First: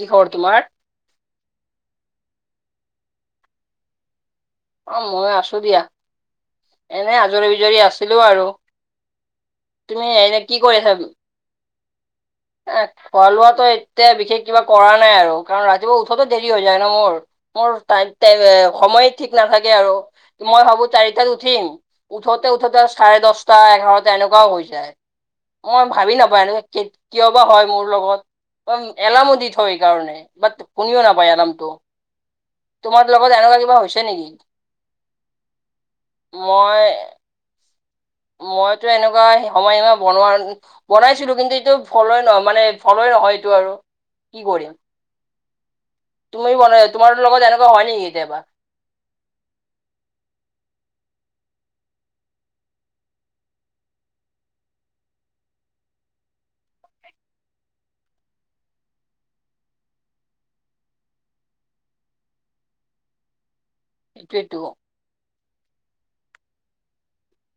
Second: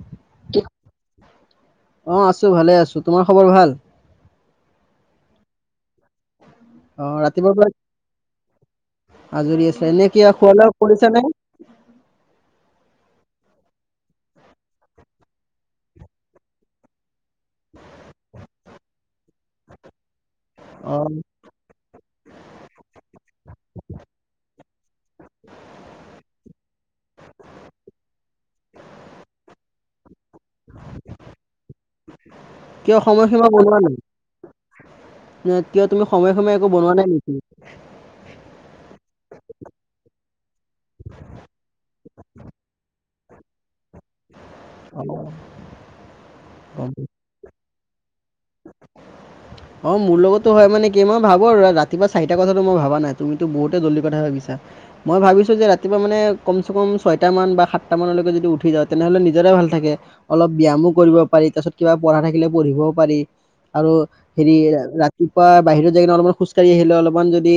কি খবৰ তোমাৰ অ আছো ভালে আছো তোমাৰ খবৰ ভাল অ মই আছো দিয়া অ এনে আজৰি ৰাতিপুৱাৰ পৰা বিজৰি আছিলো আৰু আজৰি আছিলে তুমি এনে কি খোৱা কৰি লোৱা আছা? কৰিছা নে [unintelligible] খোৱা লোৱাটো এতিয়া বিশেষ কিবা কৰা নাই আৰু কাৰণ ৰাতিপুৱা উঠোতো দেৰি হৈ যায় ন মোৰ, মোৰ [unintelligible] সময়ত ঠিক নাথাকে আৰু, মই ভাবো অ চাৰিটাত উঠিম, উঠোতে উঠোতে চাৰে দশ টা এঘাৰতা এনেকোৱাও হৈ যায়। মই ভাবি নাপাও এনেকে, কি-কিয় বা হয় মোৰ লগত। উম। এলাৰ্মো দি থও হেইকাৰণে বাত শুনিও নাপায় এলাৰ্মটো। তোমাৰ লগত এনেকুৱা কিবা হৈছে নেকি? ন কিয় তুমি সময়ে-সময়ে একো বনোৱা মই নাই নেকি? মইতো এনেকুৱা সময়সীমা বনোৱা বনাইছিলো। কিন্তু এইটো ফল'ৱে নহল। মানে ফল'ৱে হয়টো আৰু কি কৰিম! অ তুমিন গম তোমাৰ লগত এনে কিবা হয় নেকি কেতিয়াবা? অ মোৰ লগতো হয় মানে কি, ই মই ভাবো আৰু। ৰাতিপুৱা চাৰিটা কথাটো মই ভাবা নাই। তুমিতো বহুতে জল্দি কথা ভাবিছা। মই ভাবিছো যে ৰাতিপুৱা মানে কম-চে- কম ছয়টা মান বা সাতটা মানলৈকে যদি উঠি যাওঁ, তেনেহলে নিজৰে ভাল থাকে। অলপ ব্যামো কৰিব পাৰি। তাছত কিবা পঢ়া থাকিলে পঢ়িবও পাৰি। আৰু হেৰি সেইটোৱেতো ৰা কিবা বাহিৰত যাই অলপমান খোজকাঢ়ি আহিলে অলপমান, যদি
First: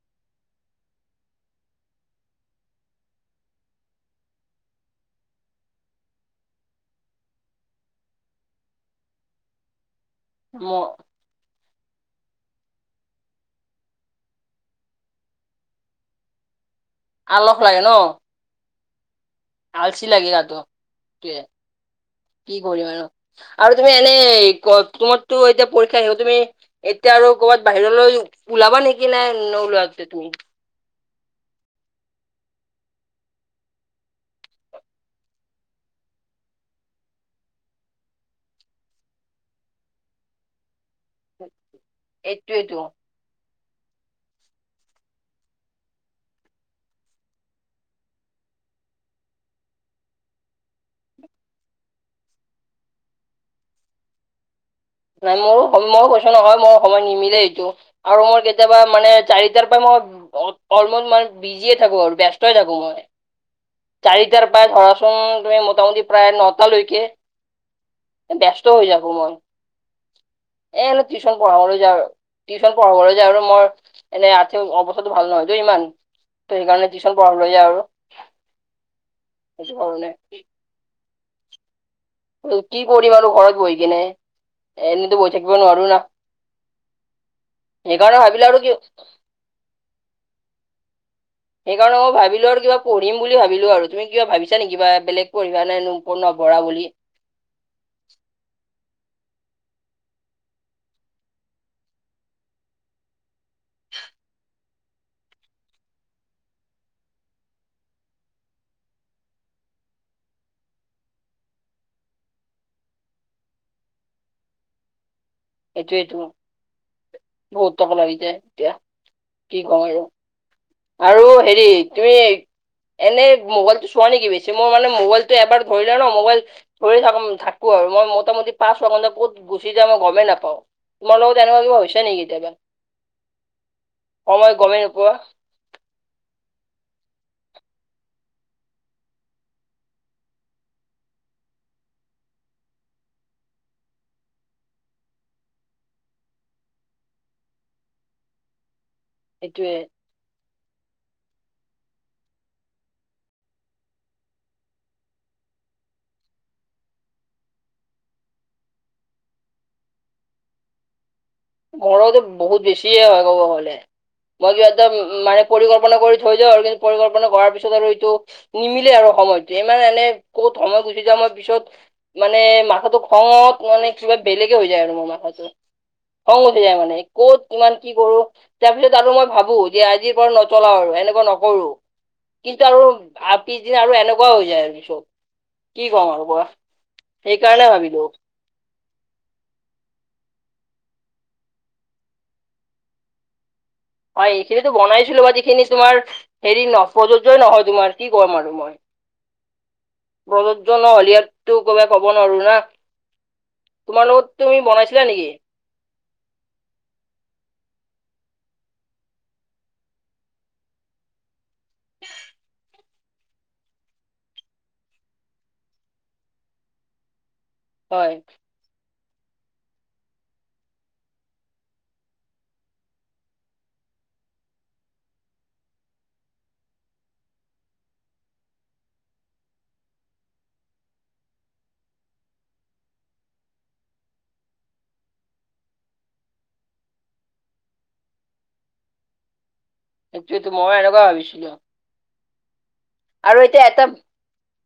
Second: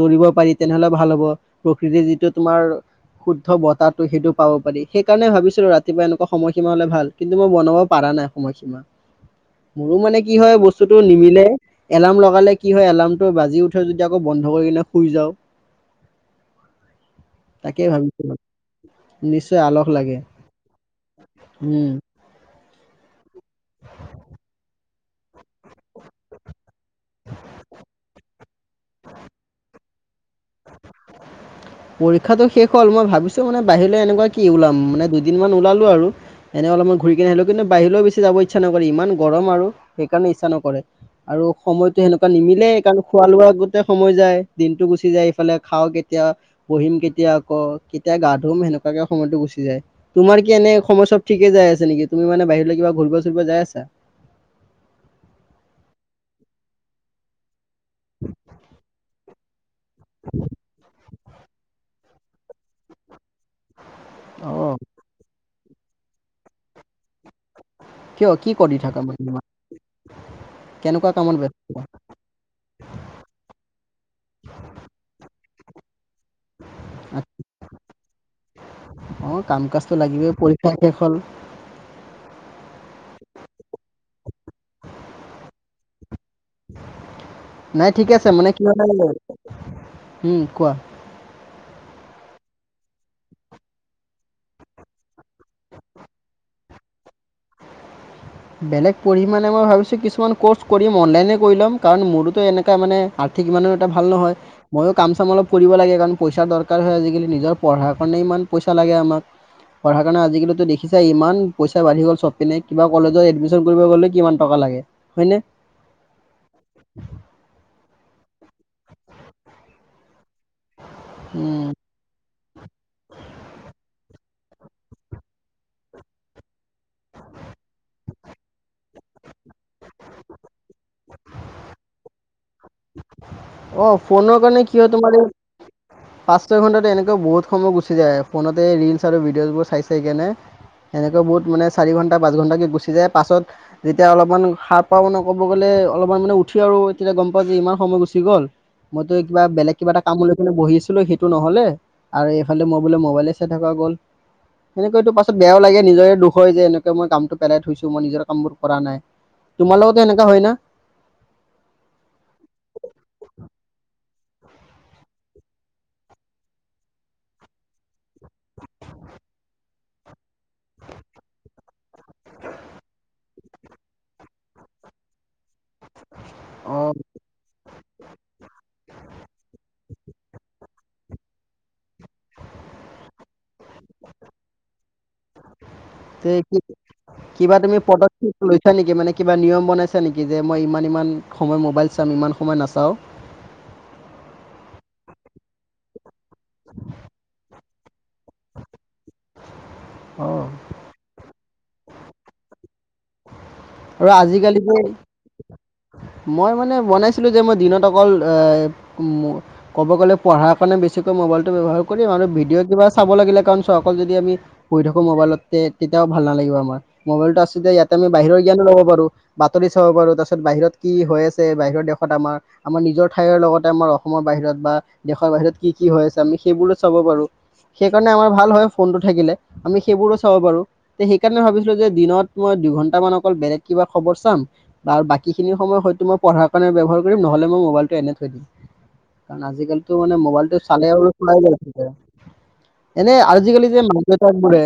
দৌৰিব পাৰি তেনেহলে ভাল হ'ব প্ৰকৃতিৰ যিটো তোমাৰ শুদ্ধ বতাহটো সেইটো পাব পাৰি। সেইকাৰণে ভাবিছিলো ৰাতিপুৱা এনেকুৱা সময়সীমা হলে ভাল। কিন্তু মই বনাব পাৰা নাই সময়সীমা। মোৰো মানে কি হয় মোৰ বস্তুতো নিমিলে। এলাৰ্ম লগালে কি হয় এলাৰ্মটো বাজি উঠে যদিও আকৌ বন্ধ কৰি কিনে শুই যাওঁ। আলহ লাগে তাকে ন? ভাবিছো [inaudible] আলস আলচি লাগে লাগি [unintelligible] টোৱে উম কি কৰি আৰু! আৰু তুমি এনেই তোমাৰতো এতিয়া পৰীক্ষা শেষ হ'ল। তুমি এতিয়া আৰু ক'ৰবাত বাহিৰলৈ উলাবা নে কি নাই নউলৱা তুমি? পৰীক্ষাটো শেষ হ'ল। মই ভাবিছো মানে বাহিৰলৈ এনেকুৱা কি ওলাম, মানে দুদিনমান ওলালো আৰু এ অলপমান ঘূৰি কিনে আহিলো। কিন্তু বাহিৰলৈও বেছি যাব ইচ্ছা নকৰে। ইমান গৰম আৰু। সেইকাৰণে ইচ্ছা নকৰে। আৰু সময়তো সেনেকুৱা নিমিলে, এইটোৱেতো কাৰণ খোৱা-লোৱাৰ আগত সময় যায় দিনটো গুচি যায়, ইফালে। খাওঁ কেতিয়া বহিম কেতিয়া আকৌ। কেতিয়া গা-ধুম সেনেকুৱাকে সময়তো গুচি যায়। তোমাৰ কি এনে সময় চব ঠিকে যায় যাই আছে নেকি? তুমি মানে বাহিৰলৈ কিবা ঘূৰিব -চুৰিব যাই আছা? [inaudible] নাই মোৰো মই কৈছো নহয়। মই সময় নিমিলেই এইটো আৰু মই কেতিয়াবা মানে চাৰিটাৰ পৰা মই অলপমান বিজিয়ে থাকো আৰু ব্যস্তই থাকো মই। চাৰিটাৰ অ পা ধৰাচোন তুমি মোটামুটি প্ৰায় নটালৈকে কিয় কি ব্যস্ত কৰি হৈ থাকা যাব মানে মই। ইমান এ এনেই কেনেকুৱা টিউশন কামত ব্যস্ত পঢ়াবলৈ যাওঁ। টিউশচন পঢ়াবলৈ যাওঁ আৰু মই। এনে আৰ্থিক অৱস্থাটো ভাল নহয়তো ইমান। ত' সেইকাৰণে টিউচন পঢ়াব লাগে আৰু। অ সেইটো কাম-কাজটো কাৰণে লাগিবই। পৰীক্ষা শেষ হ'ল। কি কৰিম আৰু ঘৰত বহি কিনে। এনেতো বহি থাকিব নোৱাৰো না। নাই ঠিক সেইকাৰণে আছে। ভাবিলো মানে। আৰু কি? উম কোৱা সেইকাৰণে মই ভাবিলো আৰু কিবা পঢ়িম বুলি ভাবিলো আৰু। তুমি কা ভাবিছা নেকি বা বেলেগ পঢ়িবা নাই ন প নপৰা বুলি বেলেগ পঢ়ি মানে মই ভাবিছো কিছুমান কৰ্চ কৰিম। অনলাইনে কৰি ল'ম। কাৰণ মোৰতো এনে মানে ঠিক ইমান এটা ভাল নহয়। ময়ো কাম-চাম অলপ কৰিব লাগে। কাৰণ পইচাৰ দৰকাৰ হয় আজিকালি। নিজৰ পঢ়াৰ কাৰণেই পইচা লাগে আমাক। পঢ়াৰ কাৰণে আজিকালিটো দেখিছাই ইমান পইচা বাঢ়ি গ'ল চবপিনে কিবা কলেজত এডমিচন কৰিব গলে কিমান টকা লাগে। হয়নে এইটোয়েইটো বহুত টকা লয় যে। এতিয়া কি কম আৰু! আৰু হেৰি তুমি এনে মোবাইলটো চোৱা নেকি বেছি? মোৰ মানে মোবাইলতটো এবাৰ ধৰিলে ন' মোবাইল ধৰি থ থাকো আৰু মই মোটামুটি পাছোৱা ক'ত গুচি যাৱা মই গমে নাপাওঁ। তোমাৰ লগত এনকুৱা কিবা হৈছে নেকি কেতিয়াবা? অ' ফোনৰ সময় কাৰণে গমেই কি হয় নোপোৱা তোমাৰ এই পাঁচ-ছয় ঘণ্টাত এনেকুৱা বহুত সময় গুচি যায় ফোনতে ৰিলচ আৰু ভিডিঅ'জবোৰ চাই চাইহ কেনে সেনেকৈ বহুত মানে চাৰি ঘণ্টা, পাঁচ ঘন্টাকে গুচি যায়। পাছত যেতিয়া অলপমান সাৰ পাও মানে ক'ব গ'লে অলপমান মানে উঠি আৰু তেতিয়া গম পাওঁ যে ইমান সময় গুচি গ'ল মইতো কিবা বেলেগ সেইটোয়ে কিবা এটা কাম মে বহিছিলো সেইটো নহ'লে আৰু এইফালে মই বোলে মোবাইলে চাই থকা গ'ল সেনেকৈয়েটো পাছত বেয়াও লাগে, নিজৰে দুখ হয় যে এনেকে মই কামটো পেলাই থৈছোঁ, মই নিজৰ কামবোৰ কৰা নাই। তোমাৰ লগতো এনেকা হয় না? ঘৰতটো বহুত বেছিয়ে হয়, ক'ব গ'লে মই কিবা এতি মানে পৰিকল্পনা কৰি থৈ যাওঁ আৰু কিন্তু পৰিকল্পনা কৰাৰ পিছত আৰু এইটো নিমিলে আৰু সময়টো ই এনে ক'ত সময় গুচি যায় মই পিছত মানে মাথাটো খঙত মানে কিবা বেলেগে আৰু ম'ম' খাইছোঁ খং উঠি অ যায় মানে কত কিমান কি কৰোঁ, তাৰপিছত আৰু মই ভাবোঁ যে আজিৰ পৰা নচলাওঁ আৰু। এনেকুৱা নকৰোঁ, কিন্তু আৰু পিছদিনা আৰু এনেকুৱাও হৈ যায় আৰু চব তে কিবা তুমি ভাবিলো পদক্ষেপ লৈছা নেকি মানে কিবা নিয়ম বনাইছা নেকি যে মই ইমান ইমান সময় মোবাইল চাম ইমান সময় নাচাওঁ হয় এইখিনিতো বনাইছিলোঁ বা যিখিনি তোমাৰ হেৰি ন প্ৰযোজ্যই নহয় তোমাৰ কি ক'ম আৰু মই অ প্ৰযোজ্য ন'হলিয়াততটো ক'ব ক'ব নোৱাৰোঁ না আৰু তোমাৰ লগত, আজিকালি তুমি যে বনাইছিলা নেকি? মই মানে বনাইছিলোঁ যে মই দিনত অকল ক'ব গ'লে পঢ়াৰ কাৰণে বেছি মোবাইলটো ব্যৱহাৰ কৰিম আৰু ভিডিঅ' কিবা চাব লাগিলে কাৰণ চোৱা অকল যদি আমি পঢ়ি থাকোঁ মোবাইলতে তেতিয়া ভাল নালাগিব আমাৰ, মোবাইলত আতে ইয়াতে আমি হয় বাহিৰৰ জ্ঞানো ল'ব পাৰোঁ, বাতৰি চাব পাৰোঁ, তাৰপিছত বাহিৰত কি হৈ আছে বাহিৰৰ দেশত আমাৰ আমাৰ নিজৰ ঠাইৰ লগতে আমাৰ অসমৰ বাহিৰত বা দেশৰ বাহিৰত কি কি হৈ আছে আমি সেইবোৰো চাব পাৰোঁ। সেই কাৰণে আমাৰ ভাল হয় ফোনটো থাকিলে আমি সেইবোৰো চাব পাৰোঁ, তে সেইকাৰণে ভাবিছিলো যে দিনত মই দুইঘণ্টামান অকল বেলেগ কিবা খবৰ চাম, বা বাকী খিন সময় হয়তো মই পঢ়াৰ কাৰণে ব্যৱহাৰ কৰিম নহ'লে মই মোবাইলটো এনেই থৈ দিম, কাৰণ আজ টো মানে সেইটোয়েতো মোবাইলটো মই চালে এনেকুৱা আৰু চলাই ভাবিছিলো গৈ থাকে। এনে আৰু এতিয়া আজিকালি যে এটা মাক-দেউতাক বোৰে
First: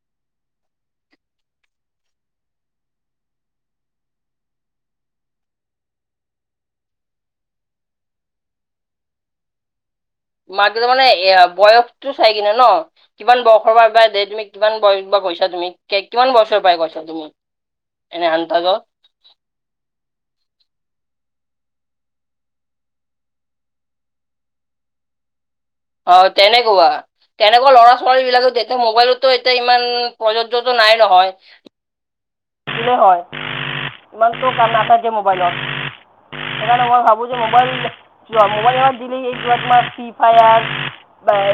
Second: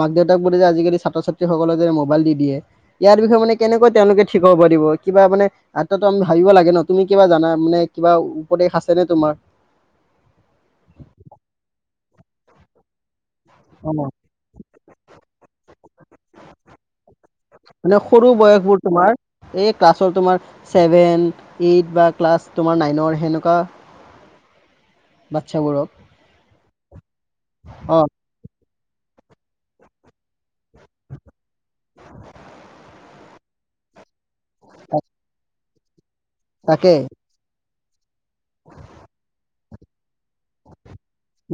মাক দেউতাক বোৰে যে আজিকালি ছাত্ৰ ছাত্ৰী সকলে যে মোবাইল দি দিয়ে ইয়াৰ বিষয়ে মানে কেনেকৈ তেওঁলোকে ঠিক হ'ব পাৰিব। কিবা মানে এটা ত ভাবিব লাগে ন তুমি কিবা জানা মানে কিবা উপদেশ আছে নে তোমাৰ মাকে দেউতাক মানে এ বয়সটো চাই কিনে ন। কিমান বয়সৰ পৰা অ পৰা দে তুমি কিমান বয়সৰ পৰা কৈছা তুমি কিমান বয়ছৰ পৰাই কৈছা তুমি মানে এনে সৰু আন্তাজত বয়সবোৰ তোমাৰ এই ক্লাছৰ তোমাৰ ছেভেন এইট বা ক্লাছ তোমাৰ নাইনৰ সেনেকুৱা বাচ্ছাবোৰক অ' তেনেকুৱা তেনেকুৱা ল'ৰা অ ছোৱালী বিলাকো এয়া মোবাইলতো এতিয়া ইমান প্ৰযোজ্যতো নাই নহয়। হয়, ইমানতটো কাম নাথাকে মোবাইলত। সেইকাৰণে তাকে মই ভাবো যে মোবাইল যোৱা মোবাইল [unintelligible] তোমাৰ ফ্ৰী ফায়াৰ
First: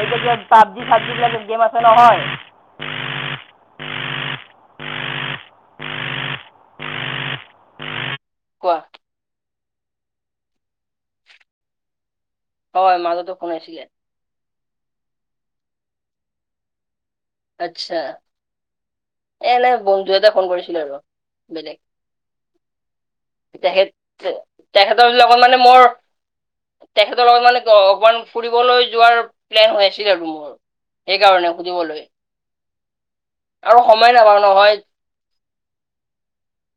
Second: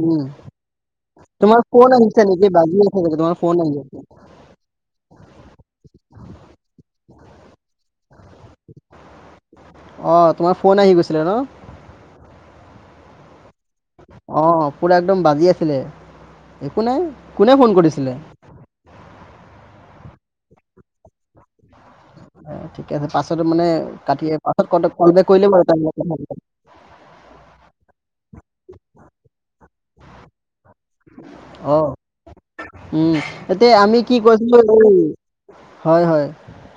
উম যে পাবজি চাবজি বিলাক তোমাৰ গেম আছে ফোন আহিছে নহয় নেকি বাজি আছে চাগে তোমাৰ ফোন আহি আছে [unintelligible] [inaudible] কোৱা। অ' তোমাৰ ফোন আহি গৈছিলে ন। হয় মাজতো শুনিছিলে অঁ পুৰা একদম বাজি আছিলে, একো নাই কোনে ফোন আচ্ছা কৰিছিলে এ এনে বন্ধু এটা ফোন কৰিছিলোঁ আৰু বেলেগ। ঠিকে আছে পাছত মানে তেখেত কাটি পাছত কওঁতে তেখেতৰ কলবেক লগত কৰিলে মানে মোৰ তেখেতৰ লগত মানে অকমান ফুৰিবলৈ যোৱাৰ প্লেন হৈ আছিল আৰু মোৰ। সেই কাৰণে অ সুধিবলৈ। উম এতিয়া আৰু আমি সময় কি নাপাওঁ নহয় কৈছিলোঁ হয় হয়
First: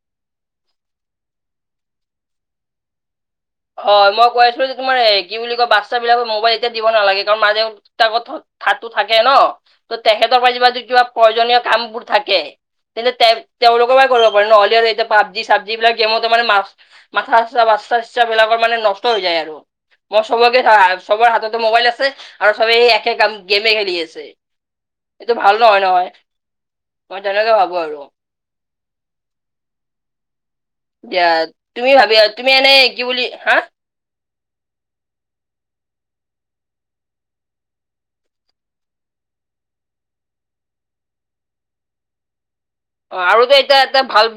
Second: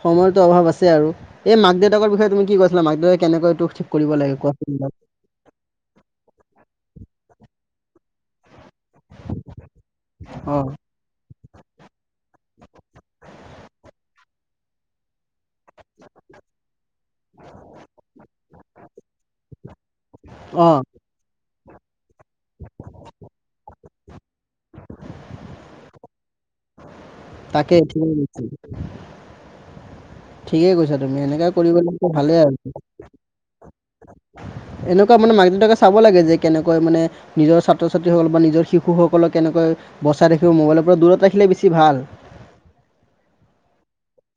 সময় অভাৱ আছে আৰু এই মাক দেউতাক বিষয়ে তুমি কি কৈছিলা মাক দেউতাক হয় মই কৈ আছিলোঁ যে তোমাৰ কি বুলি কয় বাচ্ছাবিলাকৰ মোবাইল এতিয়া দিব নালাগে কাৰণ মাজে থাতো থাকে ন ত তেখেতৰ পৰা অ যিবা য কিবা প্ৰয়োজনীয় কাম বোৰ থাকে। তেনে তে তেওঁলোক কৰিব পাৰে ন। এতিয়া যেতিয়া পাবজি চাবজি বিলাক গেমত আমাৰ মাথ-মাথা আছে [unintelligible] ইচছা বিলাকৰ মানে নষ্ট হৈ যায় আৰু মই চবকে অ চাওঁ চবৰ হাততে মোবাইল আছে। আৰু চবেই একে কাম গেমে খেলি আছে এইটো ভাল নহয় নহয়। মই তেনেকে তাকেই ভাবোঁ আৰু। ঠিকেই কৈছা ঠিকেই কৈছা তুমি দিয়া এনেকা কৰিব তুমি লাগে ভাবি ভালেই তুমি আৰু এনেই কি বুলি, হা? এনেকুৱা মানে মাক দেউতাকে চাব লাগে যে কেনেকৈ মানে নিজৰ ছাত্ৰ ছাত্ৰীসকল বা নিজৰ শিশুসকলক কেনেকৈ [unintelligible] বচাই ৰাখিব মোবাইলৰ পৰা দূৰত ৰাখিলে বেছি ভাল। [inaudible] অ', আৰুতো এতে-এতিয়া এটা ভাল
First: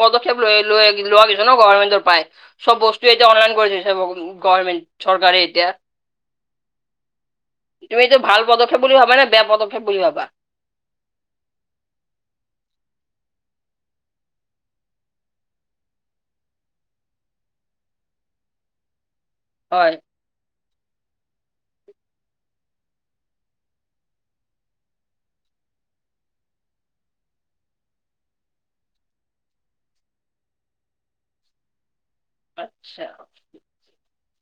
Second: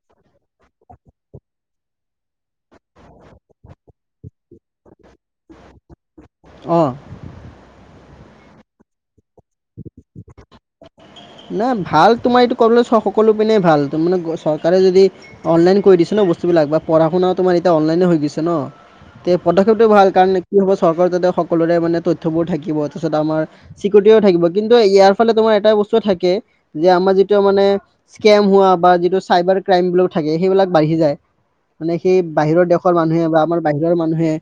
পদক্ষেপ লৈ লৈ লোৱা গৈছে ন' গভামেণ্টৰ পাই চব বস্তু এতিয়া অনলাইন কৰি দিছে বহুত গভৰ্ণমেণ্ট চৰকাৰে এতিয়া অঁ তুমি এইটো ভাল পদক্ষেপ বুলি ভাবানে? বেয়া পদক্ষেপ বুলি ভাবা। নাই ভাল তোমাৰ এইটো [unintelligible] সকলো পিনে ভাল তাৰ মানে চৰকাৰে যদি অনলাইন কৰি দিছে ন' বস্তু তুমি লাগবা পঢ়াশুনা তোমাৰ এতিয়া অনলাইনে হৈ গৈছে ন' তে পদক্ষেপটো হয় ভাল কাৰণে কি হব চৰকাৰৰ যাতে সকলোৰে মানে তথ্যবোৰ থাকিব তাৰ পিছত আমাৰ, চিকুৰিটিও থাকিব কিন্তু ইয়াৰ ফালে তোমাৰ এটা বস্তু চো থাকে যে আমাৰ যিটো মানে স্কেম হোৱা বা যিটো চাইবাৰ ক্ৰইম বিলাক থাকে সেইবিলাক আহি যায় মানে সেই বাহিৰৰ দেশৰ আচ্ছা মানুহে বা আমাৰ বাহিৰৰ মানুহে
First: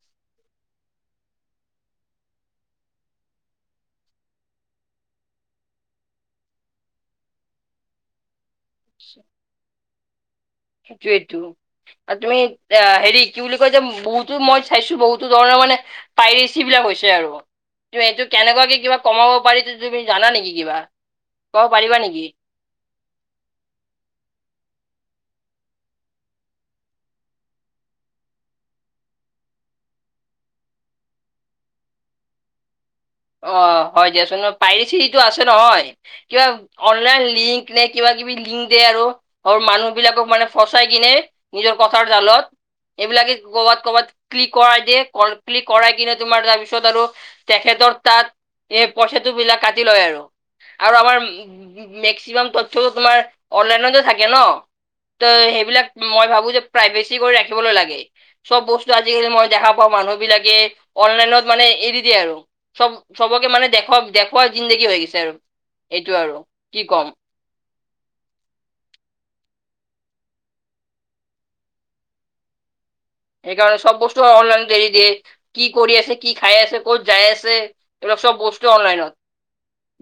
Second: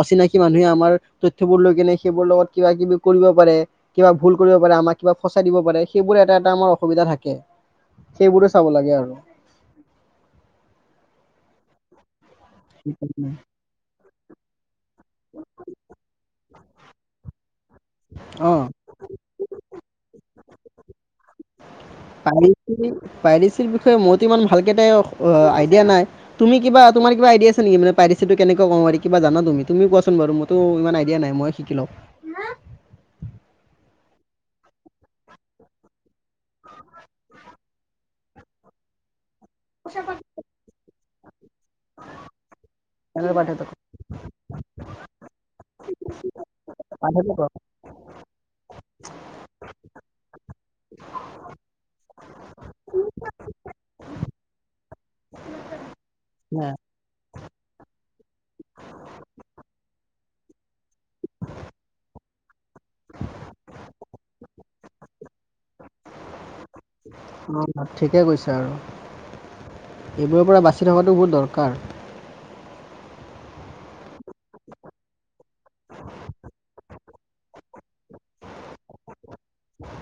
অচিনাকি মানুহে আমাৰ তথ্যবোৰ লৈ কেনে সেইবোৰ লগত কিবা কিবি কৰিব পাৰে কিবা ভুল কৰিব পাৰে। আমাক কিবা ফচাই দিব পাৰে। সেইবোৰে এটা এটা আমাৰ অসুবিধা থাকে, সেইবোৰে চাব লাগে আৰু। সেইটোৱাটো। তুমি, এ হেৰি কি বুলি কয় যে বহুতো মই চাইছো বহুতো ধৰণৰ মানে পাই ৰিচিবিলাক হৈছে আৰু, এইটো অ কেনেকুৱাকে কিবা কমাব পাৰি যদি তুমি জানা নেকি কিবা? কব পাৰিবা নেকি [unintelligible] পাইডিছিৰ বিষয়ে মইতো ইমান ভালকে কেইটাইও আইডিয়া নাই, তুমি কিবা তোমাৰ কিবা আইডিয়া আছে নেকি মানে পাইডিচিটো কেনেকৈ কমাব পাৰি, কিবা জানা তুমি? তুমি কোৱাচোন বাৰু মইতো, ইমান আইডিয়া নাই মই শিকি লও। [inaudible] অ হয় দিয়াচোন ন প্ৰাইভেচী যিটো আছে নহয় কিবা অনলাইন লিংক কিনে কিবা কিবি লিংক দে আৰু মানুহবিলাকক মানে ফচাই কিনে নিজৰ কথাৰ জালত এইবিলাকে ক'বাত ক'বাত ক্লিক কৰাই দিয়ে ক ক্লিক কৰাই কিনে তোমাৰ তাৰপিছত আৰু, তেখেতৰ এ পইচাটোবিলাক কাটি লয় আৰু। আৰু আমাৰ মেক্সিমাম তথ্য তোমাৰ অনলাইনতে থাকে ন। ত সেইবিলাক মই ভাবো যে প্ৰায় ভেছি কৰি ৰাখিবলৈ লাগে। চব বস্তু আজিকালি মই দেখা পাওঁ মানুহবিলাকে, অনলাইনত মানে এৰি দিয়ে আৰু। চব চবকে মানে দেখক দেখুৱা জিন্দগী হৈ গৈছে আৰু এইটো আৰু। কি ক'ম অ ঠিকে কৈছো আৰু। এইবোৰৰ পৰা বাচি থকাটো বহুত দৰকাৰ। সেইকাৰণে সব বস্তু অনলাইনত এৰি দিয়ে, কি কৰি আছে, কি খাই আছে, ক'ত যায় আছে, এইবিলাক চব বস্তু অলাইনত।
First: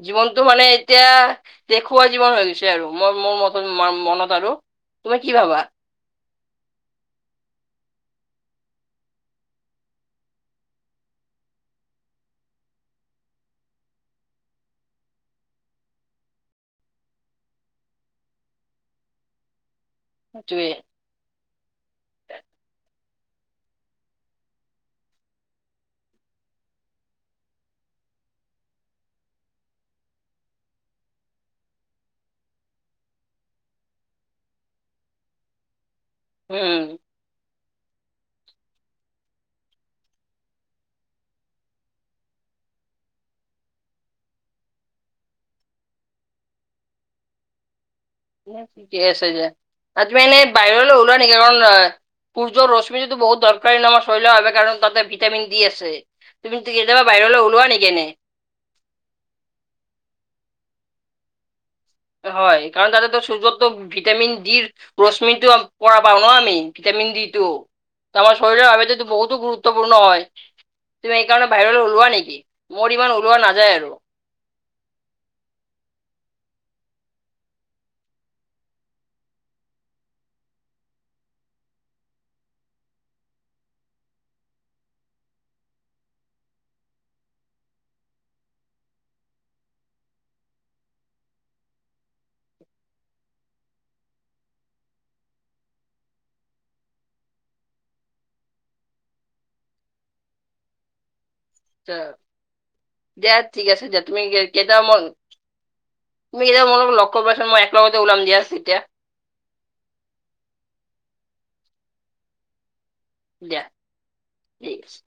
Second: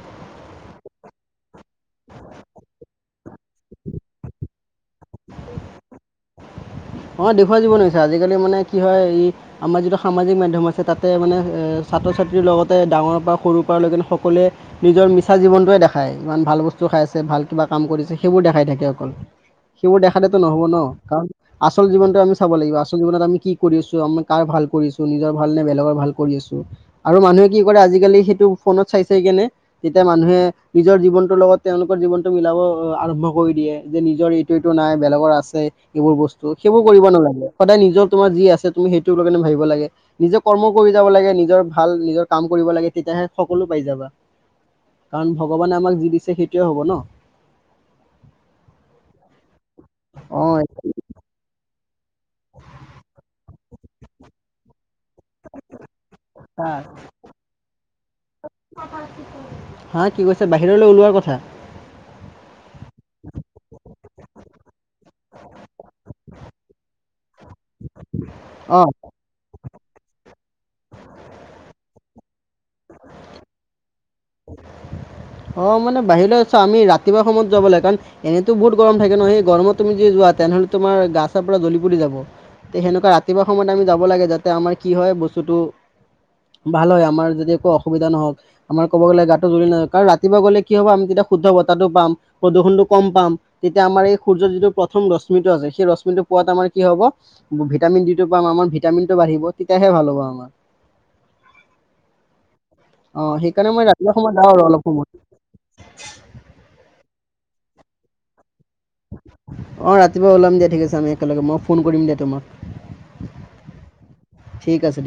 জীৱনটো মানে এতিয়া দেখুওৱা জীৱন হৈ গৈছে আৰু, মই মোৰ ম মনত আৰু। তোমাৰ কি ভাবা? অ, দেখুওৱা জীৱন হৈছে, আজিকালি মানে কি হয় ই আমাৰ যিটো সামাজিক মাধ্যম আছে, তাতে মানে এ ছাত ছাত্ৰ ছাত্ৰীৰ লগতে ডাঙৰ পৰা সৰুৰ পৰা লৈকে সকলোৱে নিজৰ মিছা জীৱনটোৱে দেখাই, ইমান ভাল বস্তু খায় আছে ভাল কিবা কাম কৰিছে, সেইবোৰ দেখাই থাকে অকল। সেইবোৰ দেখালেতো নহ'ব সেইটোৱে ন, কাৰণ আচল জীৱনতটো আমি চাব লাগিব। আচল জীৱনত আমি কি কৰি আছোঁ, আমি কাৰ ভাল কৰিছোঁ, নিজৰ ভাল নে বেলেগৰ ভাল কৰি আছোঁ আৰু মানুহে কি কৰে আজিকালি সেইটো ফোনত চাই চাই কেনে তেতিয়া মানুহে নিজৰ জীৱনটোৰ লগত তেওঁলোকৰ জীৱনতটো মিলাব আৰম্ভ কৰি দিয়ে, যে নিজৰ এইটো এইটো নাই, বেলেগৰ আছে এইবোৰ বস্তু সেইবোৰ উম। কৰিব নালাগে সদায় নিজৰ তোমাৰ যি আছে তুমি সেইটোৰ বাৱে ভাবিব লাগে নিজৰ কৰ্ম কৰি যাব লাগে নিজৰ ভাল নিজৰ কাম কৰি লাগে তেতিয়াহে সকলো পাই যাবা। কাৰণ ভগৱানে আমাক যি দিছে সেইটোৱে হ'ব ন। ঠিকে আছে দিয়া ত তুমি এনে অ বাহিৰলৈ ওলোৱা নেকি কাৰণ সূৰ্যৰ ৰশ্মিটো বহুত দৰকাৰী ন আমাৰ শৰীৰৰ বাবে কাৰণ তাতে ভিটামিন দি আছে। তুমি কেতিয়াবা বাহিৰলৈ ওলোৱা নেকি এনেই? হা কি কৈছা বাহিৰলৈ ওলোৱাৰ কথা? হয় কাৰণ তাতেতো সূৰ্যতটো ভিটামিন ডিৰ ৰশ্মিনটো পৰা পাও ন আমি [unintelligible] শৰীৰৰ অঁ বাবে বহুো গুৰু [unintelligible] গুৰুত্বপূৰ্ণ হয় তুমি এইকাৰণে বাহিৰলৈ ওলোৱা নেকি? মোৰ ইমান ওলোৱা নাযায় আৰু [inaudible] অ মানে বাহিৰলৈ আছা আমি ৰাতিপুৱা সময়ত যাব লাগ কাৰণ এনেতো বহুত গৰম থাকে ন সেই গৰমত তুমি যি যোৱা তেনেহ'লে তোমাৰ গা ছাৰ পোৰা জ্বলি পুৰি যাব তে সেনেকুৱা ৰাতিপুৱা সময়ত আমি যাব লাগে যাতে আমাৰ কি হয় বস্তুটো ভাল হয় আমাৰ যদি একো অসুবিধা নহওঁক আমাৰ ক'ব গ'লে গাটো জুৰি নাই কাৰণ ৰাতি ৰাতিপুৱা গ'লে কি হ'ব আমি তেতিয়া শুদ্ধ বতাহটো পাম প্ৰদূষণ টো কম পাম। তেতিয়া আমাৰ এই সূৰ্য যিটো প্ৰথম ৰশ্মিিতটো আছে সেই ৰশ্মি টো পোৱাত আমাৰ কি হ'ব ভিটামিন ডি আমাৰ ভিটামিন টো বাঢ়িব তেতিয়াহে ভাল হ'ব। ব [unintelligible] ত [inaudible] অঁ দিয়া ঠিক সেইকাৰণে মই আছে দিয়া ৰাতিপুৱা তুমি সময়ত যাওঁ আৰু অলপ কেইটাম [unintelligible] সময় তুমি কেইটাম লগ কৰিবাচুন মই একলগতে উলাম দিয়া তেতিয়া অ ৰাতিপুৱা ওলাম দিয়া ঠিক আছে। আমি একেলগে মই ফোন কৰিম দিয়া তোমাক। দিয়া ঠিক আছে।